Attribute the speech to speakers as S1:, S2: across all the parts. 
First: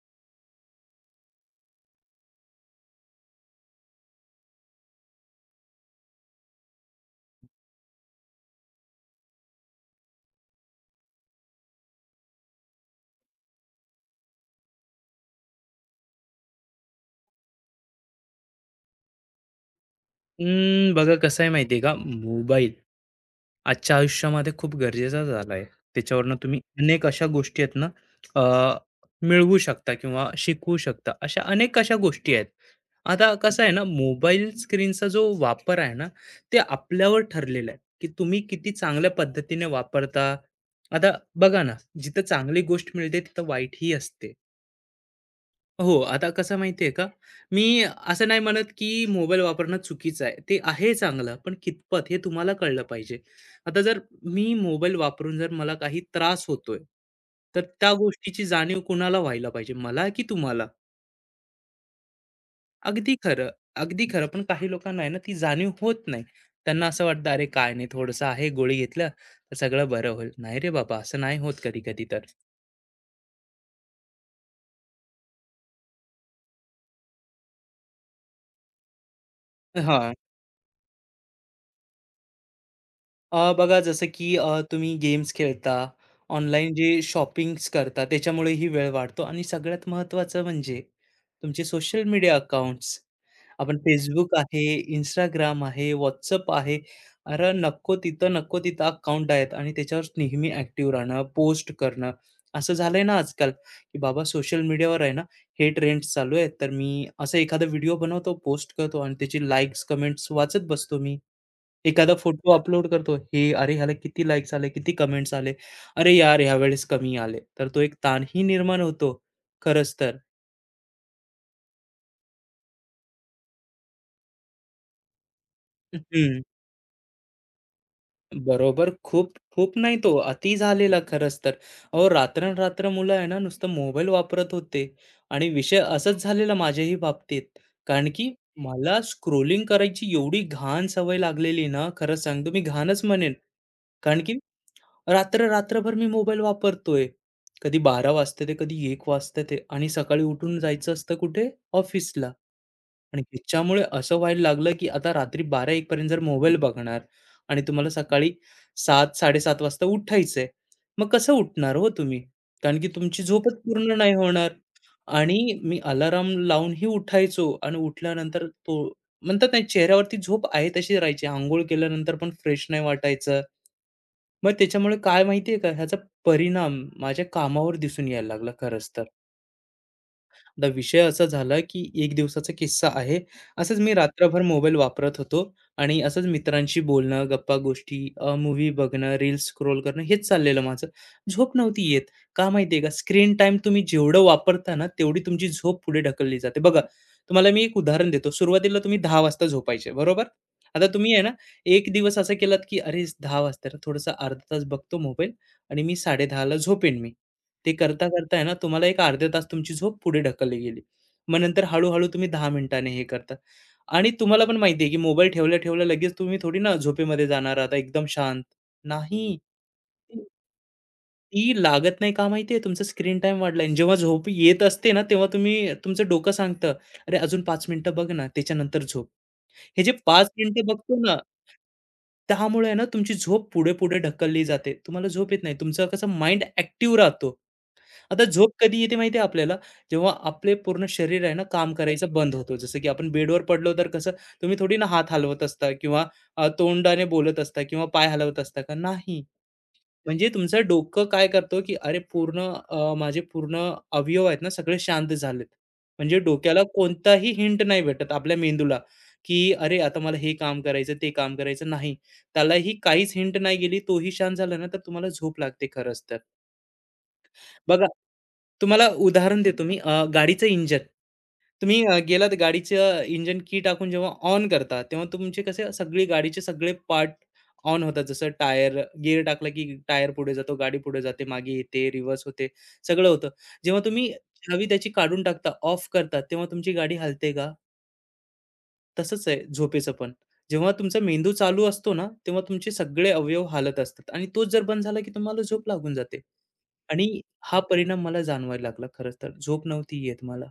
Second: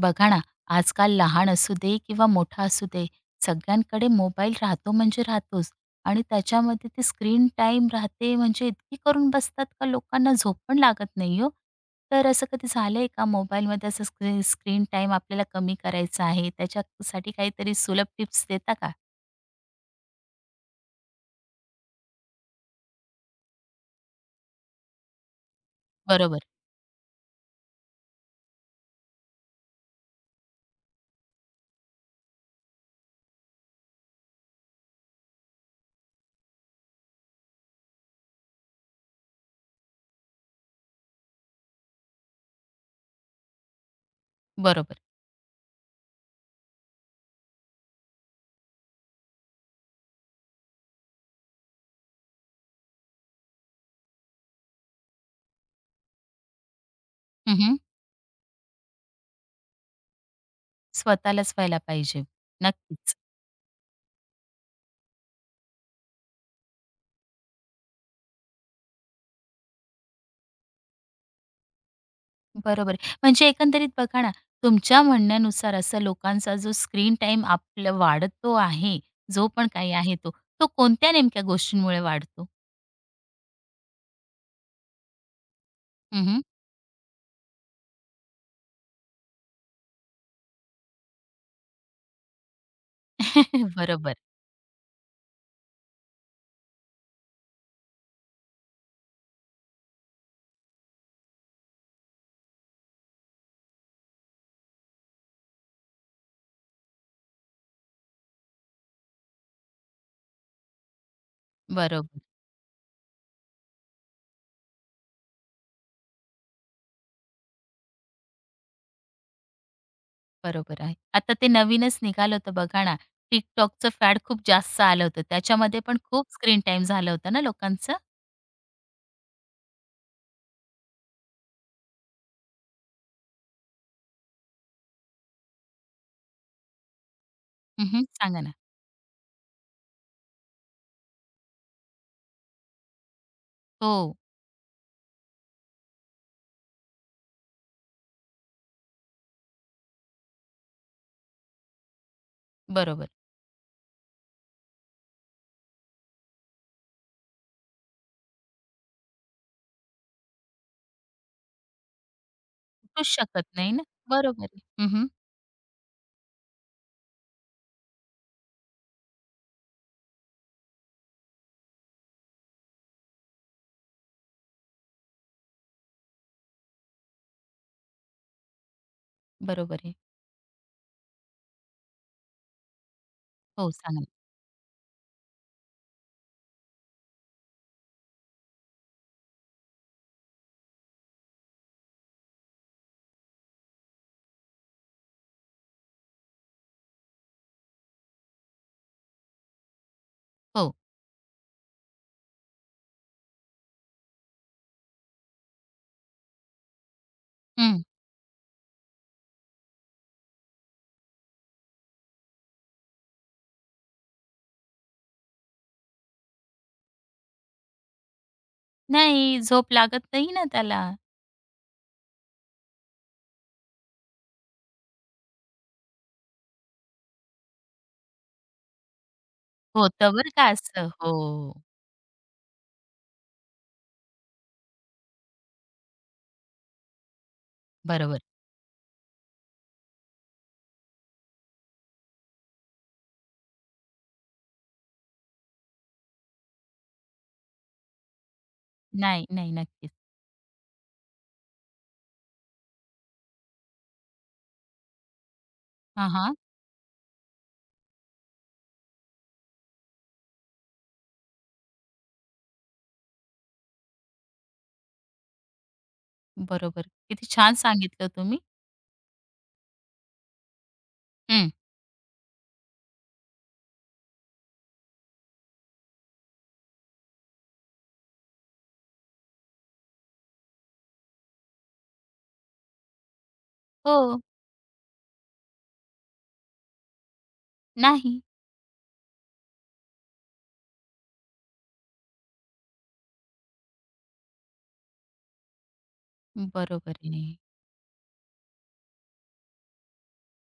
S1: बघा ना, आजकाल लहान असू दे किंवा मोठा असू दे, सगळ्यांकडे मोबाईल राहतो म्हणजे राहतोच आणि त्याच्यामध्ये ते स्क्रीन टाईम राहते म्हणजे इतकी करून बसतात का लोकांना झोप पण लागत नाही हो. तर असं कधी झालंय का मोबाईलमध्ये असं स्क्रीन टाईम आपल्याला कमी करायचा आहे, त्याच्यासाठी काहीतरी सुलभ टिप्स देता का?
S2: बघा कसं आहे माहिती आहे का? मोबाईल आजच्या आयुष्यामध्ये खूप गरजेचा झाला आहे. त्याच्यावरनं
S1: बरोबर,
S2: तुम्ही अनेक अशा गोष्टी आहेत ना अ, मिळवू शकता किंवा शिकवू शकता. अशा अनेक अशा गोष्टी आहेत. आता कसं आहे ना, मोबाईल स्क्रीनचा जो वापर आहे ना, ते आपल्यावर ठरलेला आहे, की तुम्ही किती चांगल्या पद्धतीने वापरता. आता बघा ना, जिथं चांगली गोष्ट मिळते तिथं वाईटही असते.
S1: बरोबर.
S2: हो, आता कसं माहिती आहे का, मी असं नाही म्हणत, की मोबाईल वापरणं चुकीचं आहे. ते आहे चांगलं, पण कितपत हे तुम्हाला कळलं पाहिजे. आता जर मी मोबाईल वापरून जर मला काही त्रास होतोय, तर
S1: हं,
S2: त्या गोष्टीची जाणीव कुणाला व्हायला पाहिजे, मला की तुम्हाला?
S1: स्वतःलाच व्हायला पाहिजे.
S2: अगदी
S1: नक्कीच.
S2: खरं, अगदी खरं. पण काही लोकांना आहे ना, ती जाणीव होत नाही. त्यांना असं वाटतं, "अरे काय नाही, थोडंसं आहे, गोळी घेतलं, तर सगळं बरं होईल." नाही रे बाबा, असं नाही होत कधी-कधी तर.
S1: बरोबर आहे. म्हणजे एकंदरीत बघा ना, तुमच्या म्हणण्यानुसार असं लोकांचा जो स्क्रीन टाइम आपला वाढतो आहे, जो पण काही
S2: हां.
S1: आहे तो, तो कोणत्या नेमक्या गोष्टींमुळे वाढतो?
S2: बघा जसं की तुम्ही गेम्स खेळता,
S1: हं, हं.
S2: ऑनलाईन जे शॉपिंग्स करता त्याच्यामुळे ही वेळ वाढतो आणि सगळ्यात महत्त्वाचं म्हणजे तुमचे सोशल मीडिया अकाउंट्स. आपण
S1: बरोबर,
S2: Facebook आहे, Instagram आहे, WhatsApp आहे. अरे नको तिथं अकाउंट आहेत आणि त्याच्यावर नेहमी ॲक्टिव्ह राहणं, पोस्ट करणं. असं झालंय ना आजकाल, की बाबा सोशल मीडियावर आहे ना, हे ट्रेंड्स चालू आहेत, तर मी असा एखादा व्हिडिओ बनवतो, पोस्ट करतो आणि त्याची लाईक्स, कमेंट्स वाचत बसतो मी. एखादा
S1: बरोबर,
S2: फोटो अपलोड करतो, हे अरे ह्याला किती लाइक्स आले, किती कमेंट्स आले. अरे यार, ह्यावेळेस कमी आले. तर तो एक ताणही निर्माण होतो, खरंच तर.
S1: बरोबर आहे. आता ते नवीनच निघालं होतं बघा ना, TikTokचं फॅड खूप जास्त आलं होतं. त्याच्यामध्ये पण खूप
S2: हं.
S1: स्क्रीन टाईम झालं होतं ना लोकांचं?
S2: बरोबर. खूप खूप नाही तो अति झालेला खरंच तर. अहो, रात्रंरात्र मुलं आहे ना, नुसतं मोबाईल वापरत होते आणि विषय असंच झालेला माझ्याही बाबतीत.
S1: हं,
S2: कारण की
S1: सांगा ना.
S2: मला स्क्रोलिंग करायची एवढी घाण सवय लागलेली ना, खरं सांगतो मी घाणच म्हणेन.
S1: हो,
S2: कारण की रात्र रात्रभर मी मोबाईल वापरतोय. कधी 12 वाजता ते कधी एक वाजता ते आणि सकाळी उठून जायचं असतं कुठे? ऑफिसला.
S1: बरोबर.
S2: आणि त्याच्यामुळे असं व्हायला लागलं, की आता रात्री 12 एक पर्यंत जर मोबाईल बघणार आणि तुम्हाला सकाळी 7-7:30 वाजता उठायचंय. मग कसं उठणार हो तुम्ही? कारण की
S1: उठूच
S2: तुमची
S1: शकत
S2: झोपच
S1: नाही ना.
S2: पूर्ण नाही
S1: बरोबर
S2: होणार.
S1: आहे. हं,
S2: आणि मी अलार्म लावूनही उठायचो आणि उठल्यानंतर तो म्हणतात ना, चेहऱ्यावरती झोप आहे तशी राहायची. अंघोळ केल्यानंतर पण फ्रेश नाही वाटायचं. मग त्याच्यामुळे काय माहिती आहे का, ह्याचा परिणाम माझ्या कामावर दिसून यायला लागला खरंच तर.
S1: बरोबर आहे.
S2: आता विषय असा झाला, की एक दिवसाचा किस्सा आहे.
S1: हो,
S2: असंच मी
S1: सांगा ना.
S2: रात्रभर मोबाईल वापरत होतो आणि असंच मित्रांशी बोलणं, गप्पा-गोष्टी, मूव्ही बघणं, रील्स स्क्रोल करणं हेच चाललेलं माझं. झोप नव्हती येत. का माहिती का? स्क्रीन टाईम तुम्ही जेवढं वापरता ना, तेवढी तुमची झोप पुढे ढकलली जाते. बघा, तुम्हाला मी एक उदाहरण देतो. सुरुवातीला तुम्ही 10:00 वाजता झोपायचे, बरोबर?
S1: हो.
S2: आता तुम्ही आहे ना, एक दिवस असा केलात, की "अरे, 10:00 वाजता थोडंसं अर्धा तास बघतो मोबाईल आणि मी 10:30ला झोपेन मी." ते
S1: हं.
S2: करता, करता आहे ना तुम्हाला एक अर्धा तास तुमची झोप पुढे ढकलली गेली. मग नंतर हळू तुम्ही दहा मिनिटांनी हे करता आणि तुम्हाला पण माहिती आहे, की मोबाईल ठेवल्या-ठेवल्या लगेच तुम्ही थोडी ना झोपेमध्ये जाणार आता एकदम शांत. नाही.
S1: नाही, झोप लागत नाही ना त्याला.
S2: ती लागत नाही का माहिती तुमचा स्क्रीन टाईम वाढलाय आणि जेव्हा झोप येत असते ना, तेव्हा तुम्ही तुमचं डोकं सांगतं, "अरे अजून 5 मिनिटं बघ ना, त्याच्यानंतर झोप." हे जे
S1: होतं
S2: 5
S1: बरं का
S2: मिनिटं
S1: असं.
S2: बघतो
S1: हो,
S2: ना त्यामुळे आहे ना तुमची झोप पुढे-पुढे ढकलली जाते. तुम्हाला झोप येत नाही. तुमचा कसं माइंड ॲक्टिव्ह राहतो.
S1: बरोबर.
S2: आता झोप कधी येते माहिती आहे आपल्याला, जेव्हा आपले पूर्ण शरीर आहे ना काम करायचं बंद होतो जसं की आपण बेडवर पडलो तर कसं तुम्ही थोडी ना हात हलवत असता किंवा तोंडाने बोलत असता किंवा पाय हलवत असता का? नाही.
S1: नाही, नाही. नक्कीच.
S2: म्हणजे तुमचं डोकं काय करतो, की अरे पूर्ण माझे पूर्ण अवयव आहेत ना सगळे शांत झालेत.
S1: हां,
S2: म्हणजे
S1: हां.
S2: डोक्याला कोणताही हिंट नाही भेटत आपल्या मेंदूला, की अरे आता मला हे काम करायचं, ते काम करायचं नाही. त्यालाही काहीच हिंट नाही गेली, तोही शांत झाला ना, तर तुम्हाला झोप लागते खरंच तर.
S1: बरोबर. किती छान
S2: बघा,
S1: सांगितलं तुम्ही.
S2: तुम्हाला उदाहरण देतो मी गाडीचं इंजन.
S1: हं.
S2: तुम्ही गेलात गाडीचं इंजन की टाकून जेव्हा ऑन करता, तेव्हा तुमचे कसे सगळी गाडीचे सगळे पार्ट ऑन होतात. जसं टायर गिअर टाकला की टायर पुढे जातो, गाडी पुढे जाते, मागे येते, रिव्हर्स होते, सगळं होतं. जेव्हा तुम्ही
S1: हो.
S2: चावी त्याची काढून टाकता, ऑफ करता, तेव्हा तुमची गाडी हलते का?
S1: नाही.
S2: तसंच आहे झोपेचं पण. जेव्हा तुमचा मेंदू चालू असतो ना, तेव्हा तुमचे सगळे अवयव हालत असतात आणि तोच जर बंद झाला की तुम्हाला झोप लागून जाते.
S1: बरोबर
S2: आणि
S1: आहे.
S2: हा परिणाम मला जाणवायला लागला खरंच तर. झोप नव्हती येत मला.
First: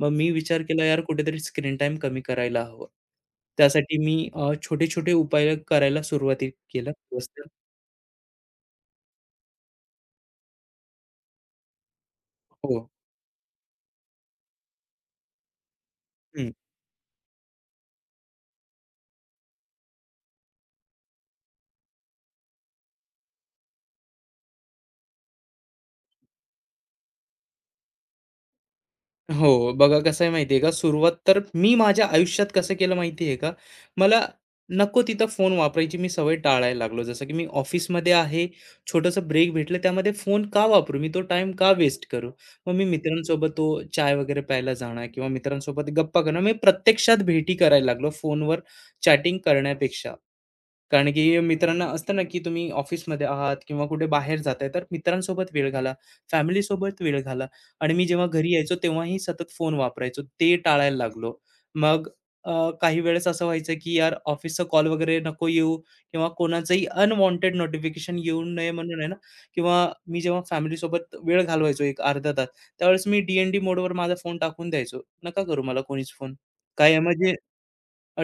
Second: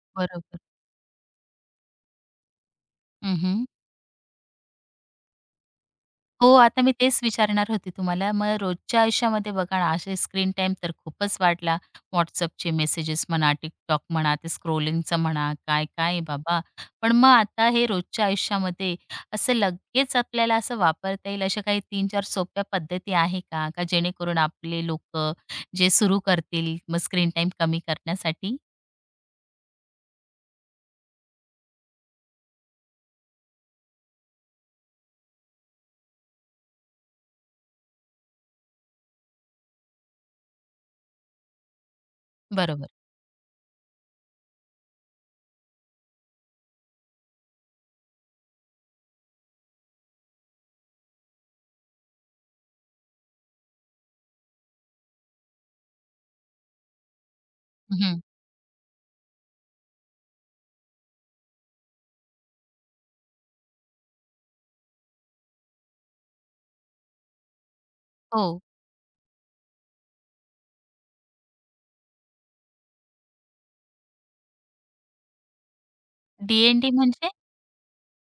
S2: मग मी
S1: बरोबर.
S2: विचार केला यार कुठेतरी स्क्रीन टाईम कमी करायला हवं.
S1: हं, हं.
S2: त्यासाठी मी छोटे-छोटे उपाय करायला
S1: हो,
S2: सुरुवाती
S1: आता
S2: केलं.
S1: मी तेच
S2: खरंच तर.
S1: विचारणार होते तुम्हाला. मग रोजच्या आयुष्यामध्ये बघा ना, असे स्क्रीन टाईम तर खूपच वाढला. WhatsAppचे
S2: हो.
S1: मेसेजेस म्हणा, TikTok म्हणा, ते स्क्रोलिंगचं म्हणा, काय-काय आहे बाबा. पण मग आता हे रोजच्या आयुष्यामध्ये असं लगेच आपल्याला असं वापरता येईल अशा काही 3-4 सोप्या पद्धती आहे का? का जेणेकरून आपले लोकं जे सुरू करतील मग स्क्रीन टाईम कमी करण्यासाठी?
S2: हो, बघा कसं आहे माहिती का, सुरुवात तर मी माझ्या आयुष्यात कसं केलं माहिती आहे का, मला नको तिथं फोन वापरायची मी सवय टाळायला लागलो. जसं की मी ऑफिसमध्ये आहे, छोटंसं ब्रेक भेटलं त्यामध्ये फोन का वापरू? मी तो टाइम का वेस्ट करू? मग मी
S1: बरोबर.
S2: मित्रांसोबत तो चाय वगैरे प्यायला जाणं किंवा मित्रांसोबत गप्पा करणं, मी प्रत्यक्षात भेटी करायला लागलो फोनवर चॅटिंग करण्यापेक्षा. कारण की मित्रांना असतं ना, की तुम्ही ऑफिसमध्ये आहात किंवा कुठे बाहेर जाताय, तर मित्रांसोबत वेळ घाला, फॅमिलीसोबत वेळ घाला. आणि मी
S1: हं.
S2: जेव्हा घरी यायचो तेव्हाही सतत फोन वापरायचो. ते टाळायला लागलो. मग अ, काही वेळेस असं व्हायचं, की यार ऑफिसचा कॉल वगैरे नको येऊ किंवा कोणाचंही अनवॉन्टेड नोटिफिकेशन येऊ
S1: हो.
S2: नये म्हणून आहे ना किंवा मी जेव्हा फॅमिलीसोबत वेळ घालवायचो एक अर्धा तास, त्यावेळेस मी डी मोडवर माझा फोन टाकून द्यायचो. नका करू मला कोणीच फोन. काय
S1: डी
S2: आहे
S1: म्हणजे?
S2: म्हणजे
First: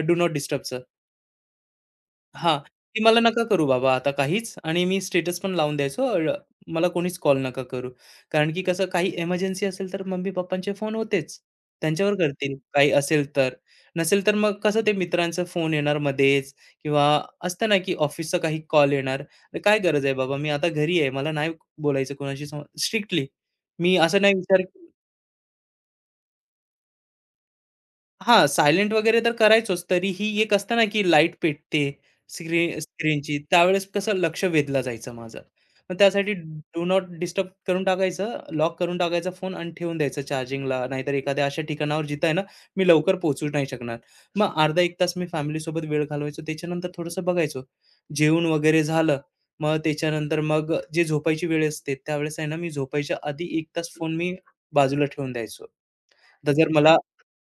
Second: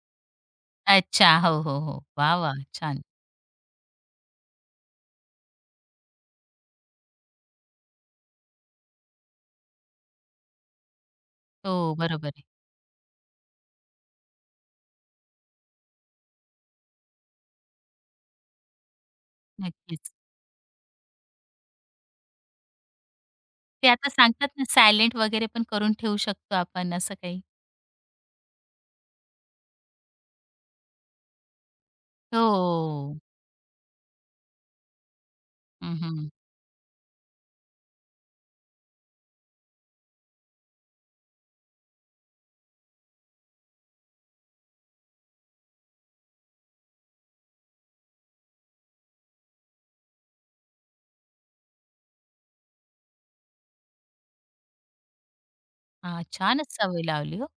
S2: डू नॉट डिस्टर्बचं.
S1: अच्छा. हो, हो, हो. वाह,
S2: हां,
S1: वाह!
S2: की
S1: छान.
S2: मला नका करू बाबा आता काहीच आणि मी स्टेटस पण लावून द्यायचो अ, मला कोणीच कॉल नका करू. कारण की कसं काही इमर्जन्सी असेल तर मम्मी-पप्पांचे फोन होतेच.
S1: हो,
S2: त्यांच्यावर
S1: बरोबर आहे.
S2: करतील काही असेल तर. नसेल तर मग कसं ते मित्रांचा फोन येणार मध्येच किंवा असतं ना, की ऑफिसचा काही कॉल येणार. तर काय गरज
S1: नक्कीच.
S2: आहे बाबा मी आता घरी आहे. मला नाही बोलायचं कोणाशी स्ट्रिक्टली.
S1: ते
S2: मी
S1: आता
S2: असा नाही
S1: सांगतात
S2: विचार
S1: ना, सायलेंट वगैरे पण करून ठेवू शकतो आपण असं काही.
S2: हां, सायलेंट वगैरे तर करायचोच. तरीही एक असतं ना, की लाईट पेटते स्क्रीन
S1: हो.
S2: स्क्रीनची. त्यावेळेस कसं लक्ष वेधलं जायचं माझं.
S1: हं,
S2: मग
S1: हं.
S2: त्यासाठी डू नॉट डिस्टर्ब करून टाकायचं, लॉक करून टाकायचा फोन आणि ठेवून द्यायचं चार्जिंगला. नाहीतर एखाद्या अशा ठिकाणावर जिथं आहे ना, मी लवकर पोहोचू नाही शकणार. मग अर्धा एक तास मी फॅमिलीसोबत वेळ घालवायचो. त्याच्यानंतर थोडंसं बघायचो. जेवण वगैरे झालं. मग त्याच्यानंतर मग जे झोपायची वेळ असते त्यावेळेस आहे ना, मी झोपायच्या आधी 1 तास फोन मी बाजूला ठेवून द्यायचो.
S1: हां,
S2: आता जर
S1: छानच
S2: मला
S1: सवय लावली हो.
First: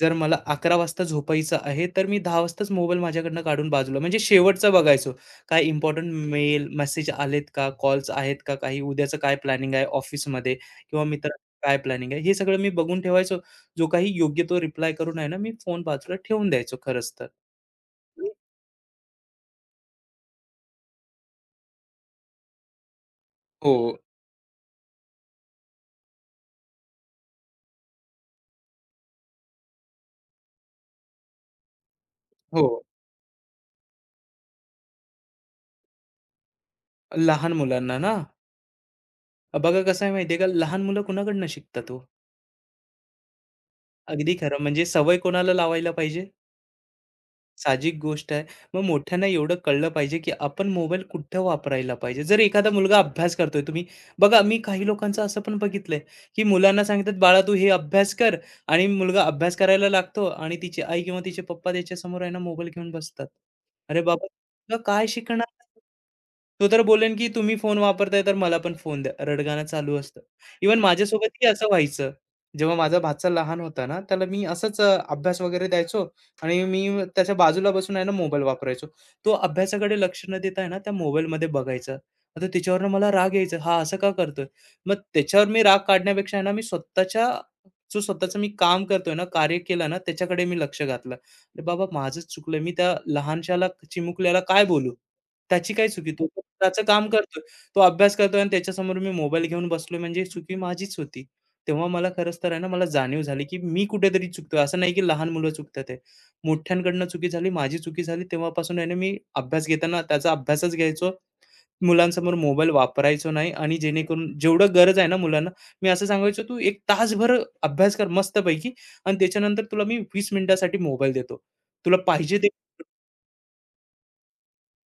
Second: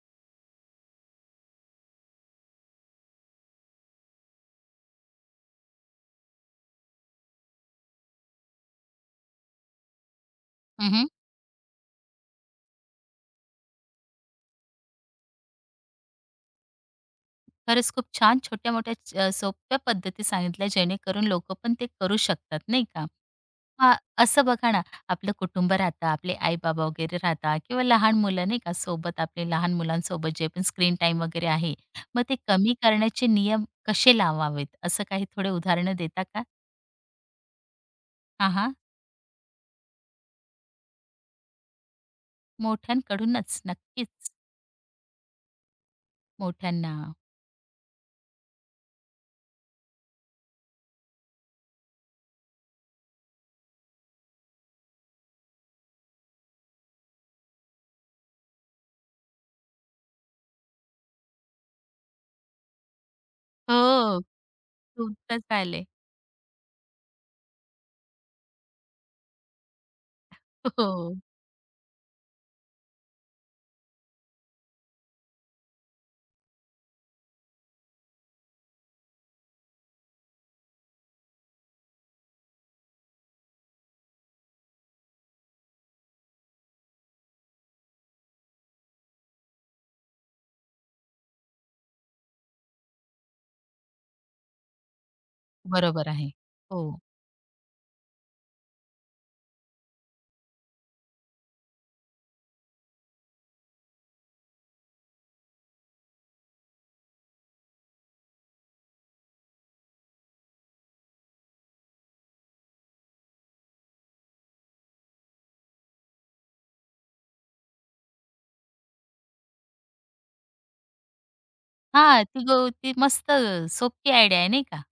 S2: जर मला 11 वाजता झोपायचं आहे, तर मी 10 वाजताच मोबाईल माझ्याकडनं काढून बाजूला म्हणजे शेवटचा बघायचो. काय इम्पोर्टंट मेल, मेसेज आलेत का? कॉल्स आहेत का? काही उद्याचं काय प्लॅनिंग आहे ऑफिसमध्ये किंवा
S1: हं,
S2: मित्रांचं काय प्लॅनिंग आहे? हे सगळं मी बघून ठेवायचो. जो काही योग्य तो रिप्लाय करून आहे ना, मी फोन बाजूला ठेवून द्यायचो खरंच तर.
S1: खरंच खूप छान छोट्या-मोठ्या सोप्या पद्धती सांगितल्या जेणेकरून लोकं पण ते करू शकतात नाही का?
S2: हो,
S1: हां, असं बघा ना, आपलं कुटुंब राहतं, आपले आई-बाबा वगैरे राहतात किंवा लहान मुलं नाही का सोबत आपले लहान मुलांसोबत जे पण स्क्रीन टाईम वगैरे आहे, मग ते
S2: हो.
S1: कमी करण्याचे नियम कसे लावावेत असं काही थोडे उदाहरणं देता का?
S2: लहान मुलांना ना.
S1: हां, हां.
S2: बघा कसं आहे माहिती का? लहान मुलं कुणाकडनं शिकतात हो?
S1: मोठ्यांकडूनच नक्कीच.
S2: अगदी खरं म्हणजे सवय कोणाला लावायला पाहिजे?
S1: मोठ्यांना.
S2: साहजिक गोष्ट आहे. मग मोठ्यांना एवढं कळलं पाहिजे, की आपण मोबाईल कुठं वापरायला पाहिजे. जर एखादा मुलगा अभ्यास करतोय, तुम्ही बघा मी काही लोकांचं असं पण बघितलंय, की मुलांना सांगतात, "बाळा तू हे अभ्यास कर" आणि मुलगा अभ्यास करायला लागतो आणि तिची आई किंवा तिचे पप्पा त्याच्यासमोर आहे ना मोबाईल घेऊन बसतात. अरे
S1: हो,
S2: बाबा, तुला काय
S1: खूपदाच
S2: शिकणार?
S1: पाहिले.
S2: तो तर बोलेन, की तुम्ही फोन वापरताय तर मला पण फोन द्या. रडगाणं चालू असतं. इव्हन
S1: हो,
S2: माझ्यासोबतही असं व्हायचं. जेव्हा माझा भाचा लहान होता ना, त्याला मी असंच अभ्यास वगैरे द्यायचो आणि मी त्याच्या बाजूला बसून आहे ना मोबाईल वापरायचो. तो अभ्यासाकडे लक्ष न देता आहे ना त्या मोबाईलमध्ये बघायचा. आता त्याच्यावरनं मला राग यायचा, हा असं का करतोय? मग त्याच्यावर मी राग काढण्यापेक्षा आहे ना मी स्वतःच्या जो स्वतःचं मी काम करतोय ना, कार्य केलं ना त्याच्याकडे मी लक्ष घातलं. अरे बाबा माझंच चुकलं. मी त्या लहानशाला चिमुकल्याला काय बोलू? त्याची काय
S1: बरोबर
S2: चुकी? तो
S1: आहे.
S2: तर त्याचं
S1: हो.
S2: काम करतोय. तो अभ्यास करतोय आणि त्याच्यासमोर मी मोबाईल घेऊन बसलोय म्हणजे चुकी माझीच होती. तेव्हा मला खरंच तर आहे ना मला जाणीव झाली, की मी कुठेतरी चुकतोय. असं नाही की लहान मुलं चुकतात मोठ्यांकडनं चुकी झाली, माझी चुकी झाली. तेव्हापासून आहे ना, मी अभ्यास घेताना त्याचा अभ्यासच घ्यायचो. मुलांसमोर मोबाईल वापरायचो नाही आणि जेणेकरून जेवढं गरज आहे ना मुलांना, मी असं सांगायचो, "तू 1 तासभर अभ्यास कर मस्तपैकी आणि त्याच्यानंतर तुला मी 20 मिनिटासाठी मोबाईल देतो. तुला
S1: हां,
S2: पाहिजे ते"
S1: ती मस्त सोपी आयडिया आहे नाही का?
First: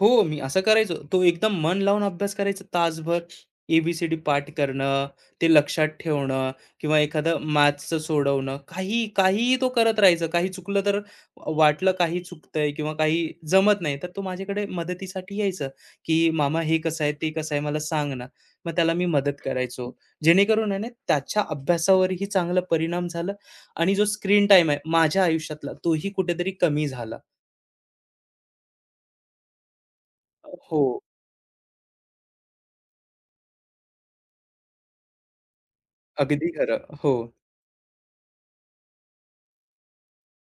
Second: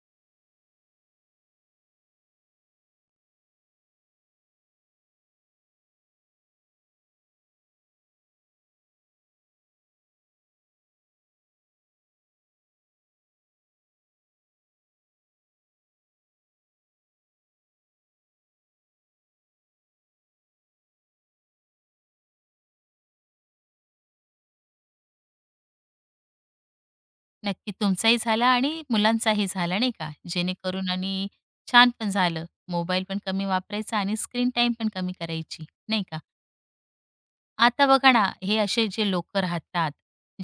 S2: हो, मी असं करायचो. तो एकदम मन लावून अभ्यास करायचा तासभर. ए पाठ करणं, ते लक्षात ठेवणं किंवा एखादं मॅथ्सचं सोडवणं. काही काहीही तो करत राहायचा. काही चुकलं तर वाटलं काही चुकतंय किंवा काही जमत नाही, तर तो माझ्याकडे मदतीसाठी यायचा, की "मामा हे कसं आहे, ते कसं आहे मला सांग ना." मग त्याला मी मदत करायचो. जेणेकरून आहे ना त्याच्या अभ्यासावरही चांगला परिणाम झाला आणि जो स्क्रीन टाईम आहे माझ्या आयुष्यातला तोही कुठेतरी कमी झाला.
S1: नक्की तुमचाही झाला आणि मुलांचाही झाला नाही का?
S2: हो,
S1: जेणेकरून आणि छान पण झालं. मोबाईल पण कमी वापरायचा आणि स्क्रीन टाइम पण कमी करायची, नाही का?
S2: अगदी खरं. हो.
S1: आता बघा ना, हे असे जे लोक राहतात,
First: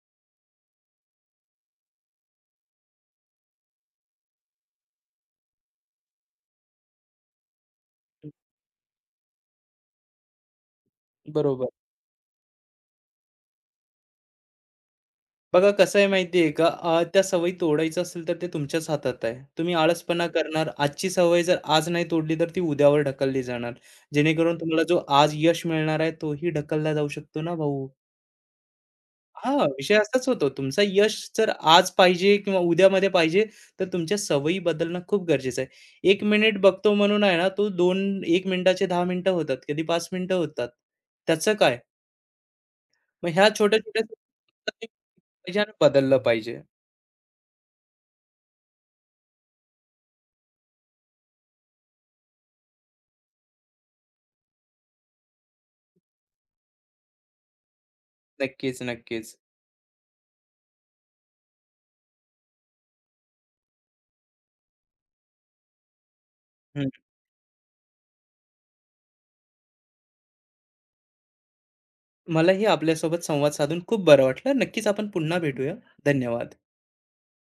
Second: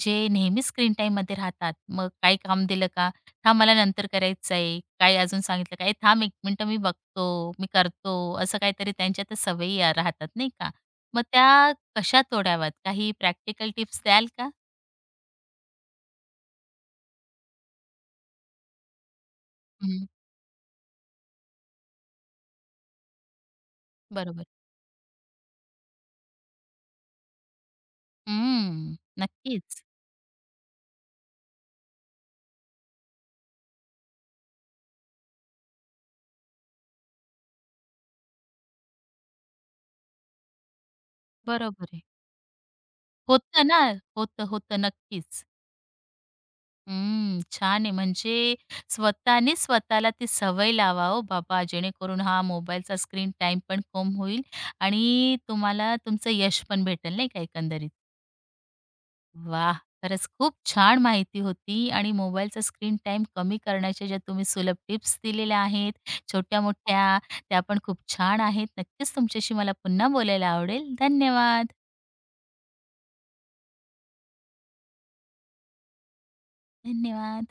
S1: जे नेहमी स्क्रीन टाईममध्ये राहतात, मग काय काम दिलं का, "थांब मला नंतर करायचं आहे." काय अजून सांगितलं का, "ए थांब 1 मिनिटं मी बघतो, मी करतो." असं काहीतरी त्यांच्या त्या सवयी या राहतात नाही का. मग
S2: बरोबर.
S1: त्या कशा तोडाव्यात? काही प्रॅक्टिकल टिप्स द्याल का?
S2: बघा कसं आहे माहिती का? त्या सवयी तोडायचं असेल तर ते तुमच्याच हातात आहे. तुम्ही
S1: हं,
S2: आळसपणा करणार. आजची सवय जर आज नाही तोडली तर ती उद्यावर ढकलली जाणार.
S1: बरोबर.
S2: जेणेकरून तुम्हाला जो आज यश मिळणार आहे तोही ढकलला जाऊ शकतो ना भाऊ.
S1: हं,
S2: हां,
S1: नक्कीच.
S2: विषय असाच होतो. तुमचा यश जर आज पाहिजे किंवा उद्यामध्ये पाहिजे तर तुमच्या सवयी बदलणं खूप गरजेचं आहे. 1 मिनिट बघतो म्हणून आहे ना तो 2 1 मिनिटाचे 10 मिनिटं होतात. कधी 5 मिनिटं होतात. त्याचं काय?
S1: बरोबर आहे.
S2: मग ह्या
S1: होतं ना,
S2: छोट्या-छोट्या
S1: होतं, होतं. नक्कीच.
S2: पाहिजे आणि बदललं पाहिजे.
S1: हं, छान आहे. म्हणजे स्वतःने स्वतःला ती सवय लावा हो बाबा, जेणेकरून हा मोबाईलचा स्क्रीन टाईम पण कमी होईल आणि तुम्हाला तुमचं यश पण भेटेल नाही का एकंदरीत.
S2: नक्कीच, नक्कीच.
S1: वाह! खरंच खूप छान माहिती होती आणि मोबाईलचा स्क्रीन टाईम कमी करण्याच्या ज्या तुम्ही सुलभ टिप्स दिलेल्या आहेत,
S2: हं.
S1: छोट्या-मोठ्या, त्या पण खूप छान आहेत. नक्कीच तुमच्याशी मला पुन्हा बोलायला आवडेल. धन्यवाद.
S2: मलाही आपल्यासोबत संवाद साधून खूप बरं वाटलं. नक्कीच आपण पुन्हा भेटूया. धन्यवाद.
S1: धन्यवाद.